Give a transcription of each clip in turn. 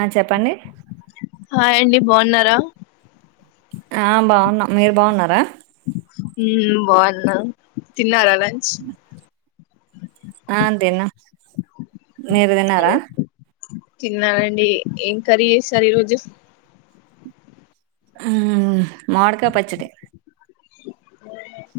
ఆ చెప్పండి. హాయ్ అండి బాగున్నారా ఆ బాగున్న మీరు బాగున్నారా హ్ బాగున్నా తిన్నార లం చ్ ఆ తిన్నాం మీరు తీన్నారా తిన్నానండి. ఏం కర్రీ చేశారు. ఈ రోజు మమీడికాయ పచ్చడి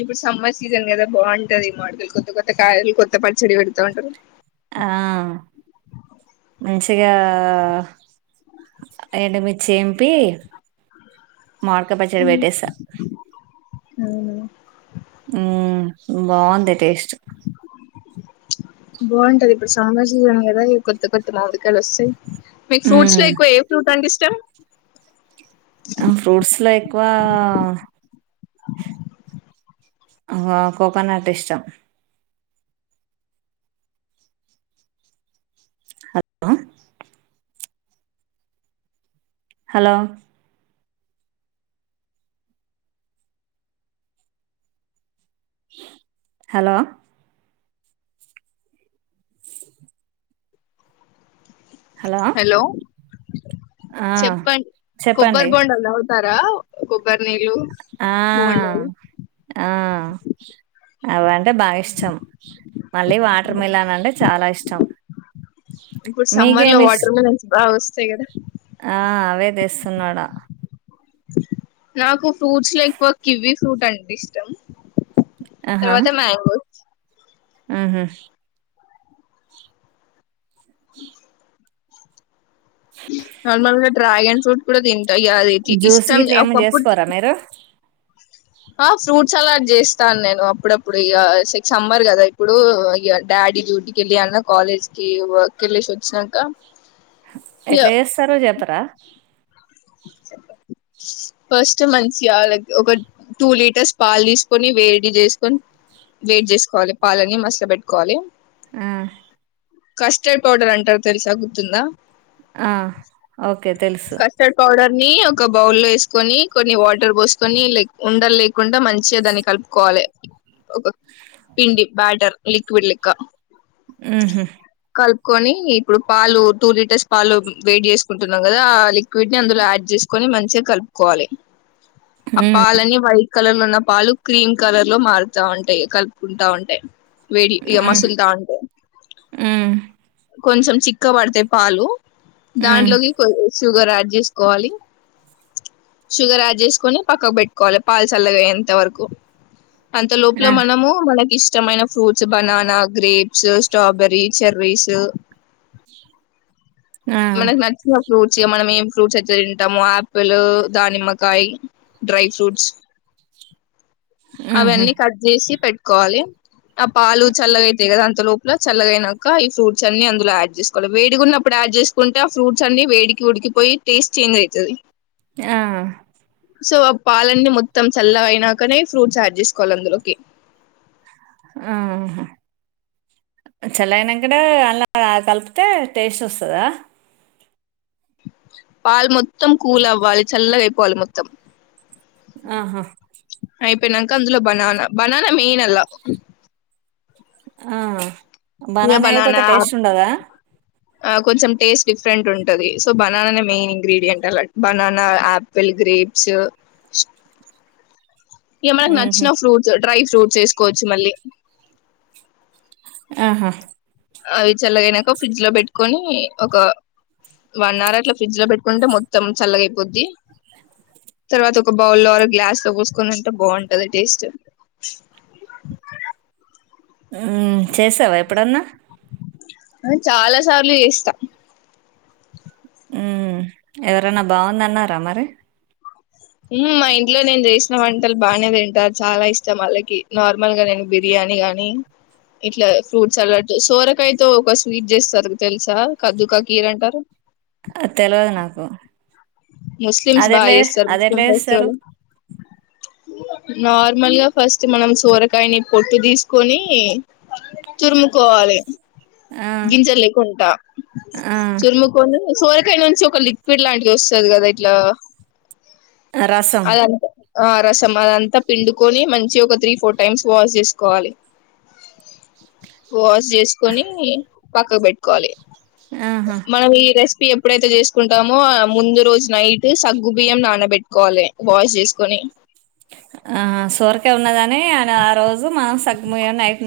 ఇప్పుడు సమ్మర్ సీజన్ కదా బాగుంటది. మామీడికాయలు. కొత్త కొత్త కాయలు కొత్త పచ్చడి పెడుతా ఉంటారు. ఆ ఇగా ఏండు మిర్చి తెంపీ మామీడికాయ పచ్చడ పెట్టేస అవున హ్ బాగుంది. టేస్ట్ బాగుంటది. ఇప్పుడు సమ్మర్ సీజన్ గాదా కొత్త కొత్త మమిడికాయలు ఓస్తాయి. మీకు ఫ్రూట్స్ లో మ్మ్ ఎక్కువ ఏ ఫ్రూట్ అంటే ఇష్టం. ఆ ఫ్రూట్స్ లైక్ వా ఆ కోకోనాట్ ఇష్టం. హలో హలో హలో హలో ఆ చెప్పండి. చెప్పండి కొబ్బరి బోండలు తగు తారా కో ఆ ఆ అవీ అంటే బాగా ఇష్టం. మళ్ళీ వాటర్ మిలాన్ అంటే చాలా ఇ ష్టం ఇప్పుడు సమ్మర్ లో వాటర్ మిలన్స్ బాగా వస్తయి స కదా ఆ అవే తెస్తున్నాడా నాకు ఫ్రూట్ లో ఎక్కో కివి ఫ్రూట్ అంటే ఇష్టం ఆహా తరువాత మాంగో ఉహు [inaudible] నార్మల్ డ్రగన్ ఫ్రూట్ కూడా తి జ్యూస్ గ ఇట్లా ఏమ చేసుకోరాా మీరు ఆ ఫ్రూట్స్ సలాడ్ చేస్తాను నేను అప్పుడప్పుడు ఇక సమ్మర్ కదా ఇప్పుడు డాడీ డ్యూటీకి వెళ్ళి అన్న కాలేజ్ కి వర్క్ వెెళ్ళసి వచ్చినాక ఇగ ఎట్ల చేస్తారు చెప్పరా ఫస్ట్ మంచిగా ఒక టూ లీటర్స్ పాలు తీసుకొని వేడి చేసుకొని వేడి చేసుకోవాలి పాలని మసలు పెట్టుకోవాలి హ్మ్మ్ కస్టర్డ్ పౌడర్ అంటారు తెలుసా గుర్తుందా ఆ ఓకే తెలుసు కస్టర్డ్ పౌడర్ ని ఒక బౌల్లో లో వేసుకొని కొన్ని వాటర్ పోసుకొనిక్ ఉండలు లేకుండా మంచి దాన్ని కలుపుకోవాలి ఒక పిండి బ్యాటర్ లిక్విడ్ లెక్క ఉహు కలుపుకొని ఇప్పుడు పాలు టూ లీటర్స్ పాలు వేడి చేసుకుంటున్నాం కదా వీడ్ని అందులో యాడ్ చేసుకొని మంచిగా కలుపుకోవాలి అప్ప ఉమ్ అలాని వై కలర్ లో ఉన్న పాలు క్రీమ్ కలర్ లో మారుతా ఉంటాయి కలుపుకుంటా ఉంటే వేడి యమా ఉమ్ సుల్తన్ంట ఉమ్ కొంచెం చిక్క పడితే పాలు ఉమ్ దాంలోకి కోసి సుగర్ యాడ్ చేసుకోవాలి షుగర్ యాడ్ చేసుకొని పక్కకు పెట్టుకోవాలి పాల్ చల్లగాయేంత వరకు అంత లోపల ఆ మనము మనకి ఇష్టం ఇష్టమైన fruits banana grapes strawberry cherries ఆ మన నచ్చిన ఫూట్ చే మనమేం ఫ్రూట్స్ అయితే తింటాము ఆపిల్ దానిమ్మకాయ డ్రై ఫ్రూట్స్ ఉహు అవన్నీ కట్ చేసి పెట్ కోవాలి ఆ పాలు చల్లగా అయితాయి కదా అంత లోపల చల్లగా అయినాక ఈ ఫ్రూట్స్ అన్ని అందులో యాడ్ చేసుకోవాలి వేడిగా ఉన్నప్పుడు యాడ్ చేసుకుంటే ఆ ఫ్రూట్స్ అన్ని వేడికి ఉడికిపోయి టేస్ట్ చేంజ్ అవుతుది ఆ సో పాలన్నీ మొత్తం చల్లగ అయినాకనే ఫ్రూట్స్ యాడ్ చేసుకోవాలి అందులోకి ఆ హ చల్లయినాక కూడ అందులొ కలిపితే టేస్ట్ వస్తదా పాల్ మొత్తం కూల్ అవ్వాలి చల్ల గై పోవాలి మొత్తం ఆహా అయిపోయినంక అందులో బనాన బనాన మెయిన్ అల ఆ ఇగ బనాన ఏయకపోతే బనానా టేస్ట్ ఉండదా ఆ కొంచెం టేస్ట్ డిఫరెంట్ ఉంటది సో బనానానే main ingredient banana, apple, grapes ఇక మనకి ఉహు నచ్చిన ఫ్రూట్స్ డ్రై ఫ్రూట్స్ వేసుకోవచ్చు మళ్ళీ ఆహా అవి చల్లగా అయినాక ఫ్రిడ్జ్ లో పెట్టుకొని ఒక వన్ అవర్ అట్లా ఫ్రిడ్జ్ లో పెట్టుకుంటే మొత్తం చల్లగైపోద్ది తర్వాత ఒక బౌల్ లో గ్లాస్ లో పోసుకొని తింటే బాగుంటది టేస్ట్ చేసావా ఎప్పుడన్నా అ చాలా సార్లు చేస్తా ఉ ఎవరన్నా బాగుందన్నారా మరి మా ఇంట్లో నేను చేసిన వంటలు బాగానే తింటారు. చాలా ఇష్టం వాళ్ళకి నార్మల్ గా నేను బిర్యానీ గాని ఇట్లా ఫ్రూట్స్ సలాడ్ సోరకాయతో ఒక స్వీట్ చేస్తారు తెలుసా కద్దుకా కీర్ అంటారు. అ తెలవదు నాకు ముస్లిమ్స్ బాగ అదెట్లా చేస్తరు అదెట్లా ముస్లిమ్ చేస్తారు ఫెస్టివల్ నార్మల్ గా ఫస్ట్ మనం సోరకాయని పొట్టు తీసుకొని తురుముకోవాలి ఆ గింజల్లేకుంట ఆ తురుముకొని సో అక్కడి నుంచి ఒక లిక్విడ్ లాంటిది వస్తు స్తది కదా ఇట్లా ఆ రసం అదంతా ఆ రసం అదంతా పిండుకొని మంచి గ ఒక త్రీ ఫోర్ టైమ్స్ వాష్ చేసుకోవాలి వాష్ చేసుకొని పక్కకి పెట్టుకోవాలి ఆహా సిపి ఎప్పుడైతే చేసుకుంట టామో ఆ ముందు నైట్ సగ్గు బియ్యం నానబెట్టుకోవాలి వాష్ చేసుకొని ఆ సొరకాయ ఉన్నదని ఆన ఆ రోజు మనం సగ్గుబియ్యం నైట్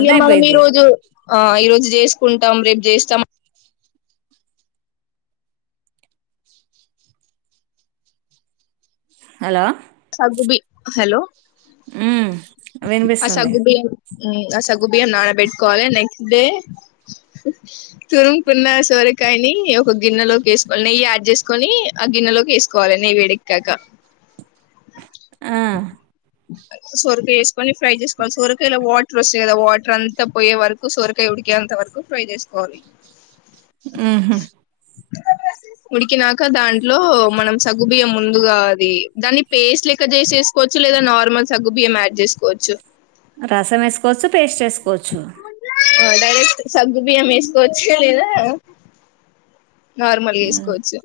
ఇక మనం ఈ అయిపోయిద్ది రోజు ఆ ఈరోజు చేసుకుంటాం రేపు చేస్తాం హలో సగ్గుబి హలో ఉమ్ ఆ వినిపిస్తుంది సగ్గుబియ్యం ఆ సగ్గుబియ్యం నాన బెట్టుకోవాలి నెక్స్ట్ ే తురుంకున్న సొరకాయని ఒక గిన్నెలోకి వేసుకోవాలి నెయ్యి యాడ్ చేసుకొని ఆ గిన్నెలోకి వేసుకోవాలి నెయ్యి వేడి ఎక్కాక ఆ సొరకాయ వేసుకొని ఫ్రై చేసుకోవాలి. సొరకాయలో వాటర్ వస్తాయి కదా వాటర్ అంతా పోయే వరకు సొరకాయ ఉడికేంత వరకు ఫ్రై చేసుకోవాలి. హ్మ్ హు ఉడికినాక దాంట్లో మనం సగుబియ్యం ముందుగా అది దాని పేస్ట్ లెక్క చేసేసుకోవచ్చు లేదా నార్మల్ సగ్గు బియ్యం యాడ్ చేసుకోవచ్చు రసం వేసుకోవచ్చు పేస్ట్ వేసుకోవచ్చు డైరెక్ట్ సగ్గు బియ్యం వేసుకోవచ్చు లేదా నార్మల్ వేసుకోవచ్చు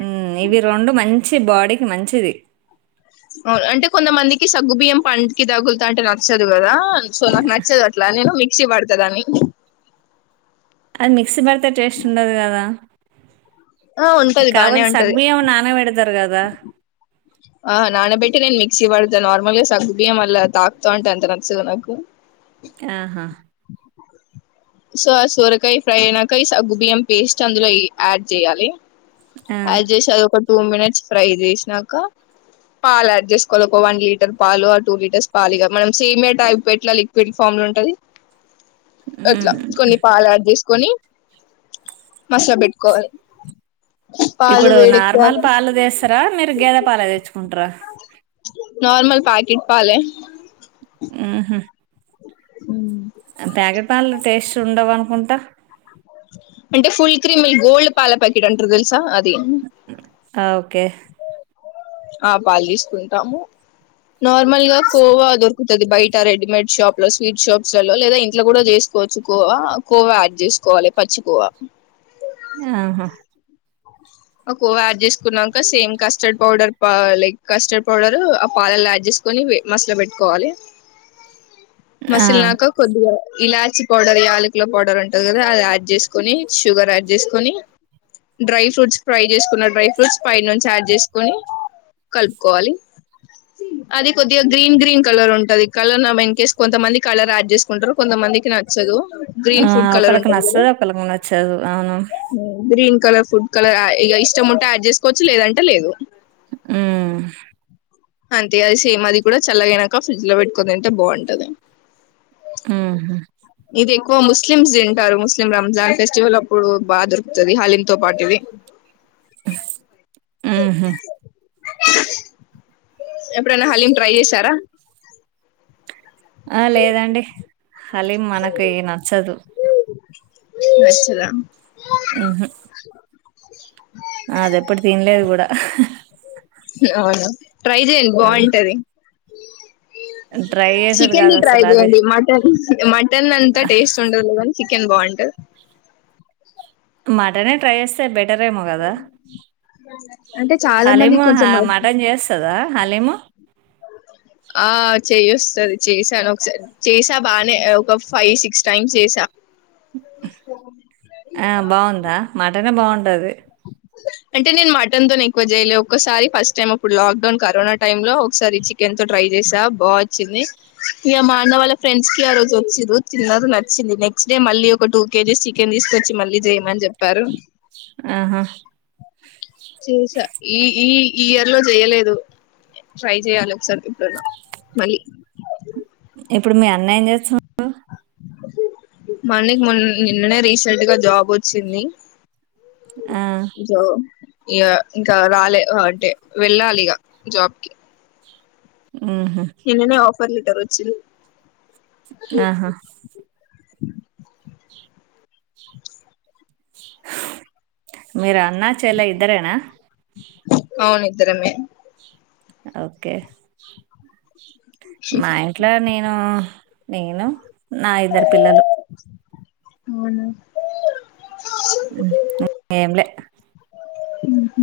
హ్మ్ ఇవి రెండు మంచి బాడీకి మంచిది అంటే కొంతమందికి సగ్గుబియ్యం పంటికి తగులుతా అంటే నచ్చదు కదా సో నాకు నచ్చదు అట్లా నేను మిక్సి పడుతదాన్ని అది మిక్సీ పడితే టేస్ట్ ఉండదు కదా ఆ ఉంటది బానే కావత్ సగ్గు ఉంటది బియ్యం నానాపెడతారు కదా రా ఆ నానా బెట్టి నేను మిక్సీ పడ్తా నార్మల్గా సగ్గు బియం అలా తాక్తా అంటే అంత నచ్చదు నాకు ఆహా సో ఆ సోరకాయ ఫ్రై అయినాయ సగ్గు బియ్యం పేస్ట్ అందులో యాడ్ చేయాలి ఆ యాడ్ చేసి అది ఒక టూ మినిట్స్ ఫ్రై చేసినాక పాలు యాడ్ చేసుకోవాలి ఒక వన్ లీటర్ పాలు ఆ టూ లీటర్స్ పాలు ఇగ మనం సేమియా టైప్ ఎట్లా లిక్విడ్ ఫామ్ లో ఉంటది అట్లా ఉమ్ కొన్ని పాలు యాడ్ చేసి కొని మసా పెట్టుకోవాలి పాలు ఇప్పుడు నార్మల్ వేడెక్కాక పాలు తీస్ సరా మీరు గెదా పాలు తెచ్ కుంట్రా నార్మల్ ప్యాకెట్ పాలే హ్మ్ హు హ్మ్ ప్యాకెట్ పాలు టేస్ట్ ఉండవు అనుకుంటా అంటే ఫుల్ క్రీమ్ గోల్డ్ పాల ప్యాకెట్ అంటారు తెలుసా అది అ ఓకే ఆ పాలు తీసుకుంటాము నార్మల్గా కోవా దొరుకుతది బయట రెడీమేడ్ షాప్ లో స్వీట్ షాప్స్లలో లేదా ఇంట్లో కూడా చేసుకోవచ్చు కోవా కోవా యాడ్ చేసుకోవాలి పచ్చికోవా ఆహా అ కోవా యాడ్ చేసుకున్నాక same custard powder like custard powder ఆ పాలల్లో యాడ్ చేసుకొని మస్ లో పెట్టుకోవాలి ఆ మసిలి నాక కొద్దిగా ఇలాచి పౌడర్ ఈయాలకల పౌడర్ ఉంటంది కదా అది యాడ్ చేసుకొని షుగర్ యాడ్ చేసుకొని డ్రై ఫ్రూట్స్ ఫ్రై చేసుకున్న డ్రై ఫ్రూట్స్ పై నుంచి యాడ్ చేసుకుొని కలుపుకోవాలి అది కొద్దిగా గ్రీన్ గ్రీన్ కలర్ ఉంటంది కలర్ ఇన్ కేేస్ కొంతమంది కలర్ యాడ్ చేసుకుంటారు కొంతమందికి నచ్చదు ఆ గ్రీన్ ఫుడ్ కలర్ ఒకళకి ఉంటది కదా నచ్చదు ఒకళ్ళకి న చదు గ్రీన్ కలర్ ఫుడ్ కలర్ ఇ ఇష్టం ఉంటే అడ్ చేసుకోవచ్చు లేదంటే లేదు ఆ అంతే అది సేమ్ అది కూడా చల్లగానాక ఫ్రిడ్జ్ లో పెట్టుకుని తింటే బాగుంటది ఆ ఇది ఎక్కువ ముస్లిమ్స్ తింటారు ముస్లిం రంజాన్ ఫెస్టివల్ అప్పుడు బాగా దొరుకుతుంది హలీన్ త పాటు ఇది ఆహా ఆ ఎప్పుడైనా హలీం ట్రై చేశారా ఆ లేదండి హలీం మనకి నచ్చదు వచ్చద ఆహ అది ఎప్పుడు తినలేదు కూడా అవును ట్రై చేయండి ఆ బాగుంటది అ ట్రై చేసుడు చికెన్ కాదు అసలు అది ట్రైదివండి మటన్ మటన్ అంత టేస్ట్ ఉండద ఇవన్ చికెన్ బాంట మటనే ట్రై చేస్తాయి బెట్ ర ఏమో కదా అంటే చాలా మంది హలీము కొంచెం మటన్ చేస్తుందా హలీము ఆ చేయిస్తుంది చేసాను ఒకసారి చేసా బాగానే ఒక ఫైవ్ సిక్స్ టైమ్స్ చేసా తీ ఉండది అంటే నేను మటన్ తో ఎక్కువ చేయలేదు ఒసారి ఫస్ట్ టైమ్ అప్పుడు లాక్డౌన్ కరోనా టైమ్ లో ఒకసారి చికెన్ తో ట్రై చేసా బాగా వచ్చింది ఇక మా అన్న వాళ్ళ ఫ్రెండ్స్ కి ఆ రోజు వచ్చిారు త చిన్నారు నచ్చింది నెక్స్ట్ డే మళ్ళీ ఒక టూ కేజీస్ చికెన్ తీసుకొచ్చి మళ్ళీ చేయమని చెప్పారు ఆహా చేసా ఈ ఈ ఈ ఇయర్ లో చేయలేదు ట్రై చేయాలి ఒకసారి ఇప్పుడున్న మళ్ళీ ఇప్పుడు మీ అన్యం చేస్తాం మన్నకి మొ నిన్ననే రీసెంట్గా జాబ్ వచ్చింది ఆ ఇక ఇంకా రాలే అంటే వెళ్ళాలి ఇక జాబ్కి ఆహ పంటారు వచ్చిన్ ఆహా మీరు అన్నాచ ఎలా ఇరేనా అవును ఇత్రరమే ఒకే మా ఇంట్లో నేను నేను నా ఇద్దరు పిల్లలు అవును ఏమ్లే ఊహు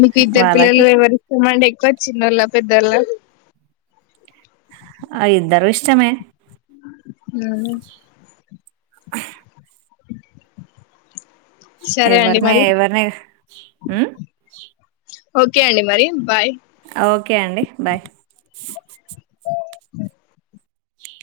మీకు ఇద్దరు వాళ్ళకు పిల్లల్లో ఎవరిస్తమండి ఒకర్ చిన్నోల్ల పెద్దోళ్ల ఆ ఇద్దరు ఇష్టమే హ్మ్ [inaudible] [inaudible] సరే అండి ఎవరిమే మరి ఎవరిని ఓకే అండి మరి బాయ్ ఓకే అండి బాయ్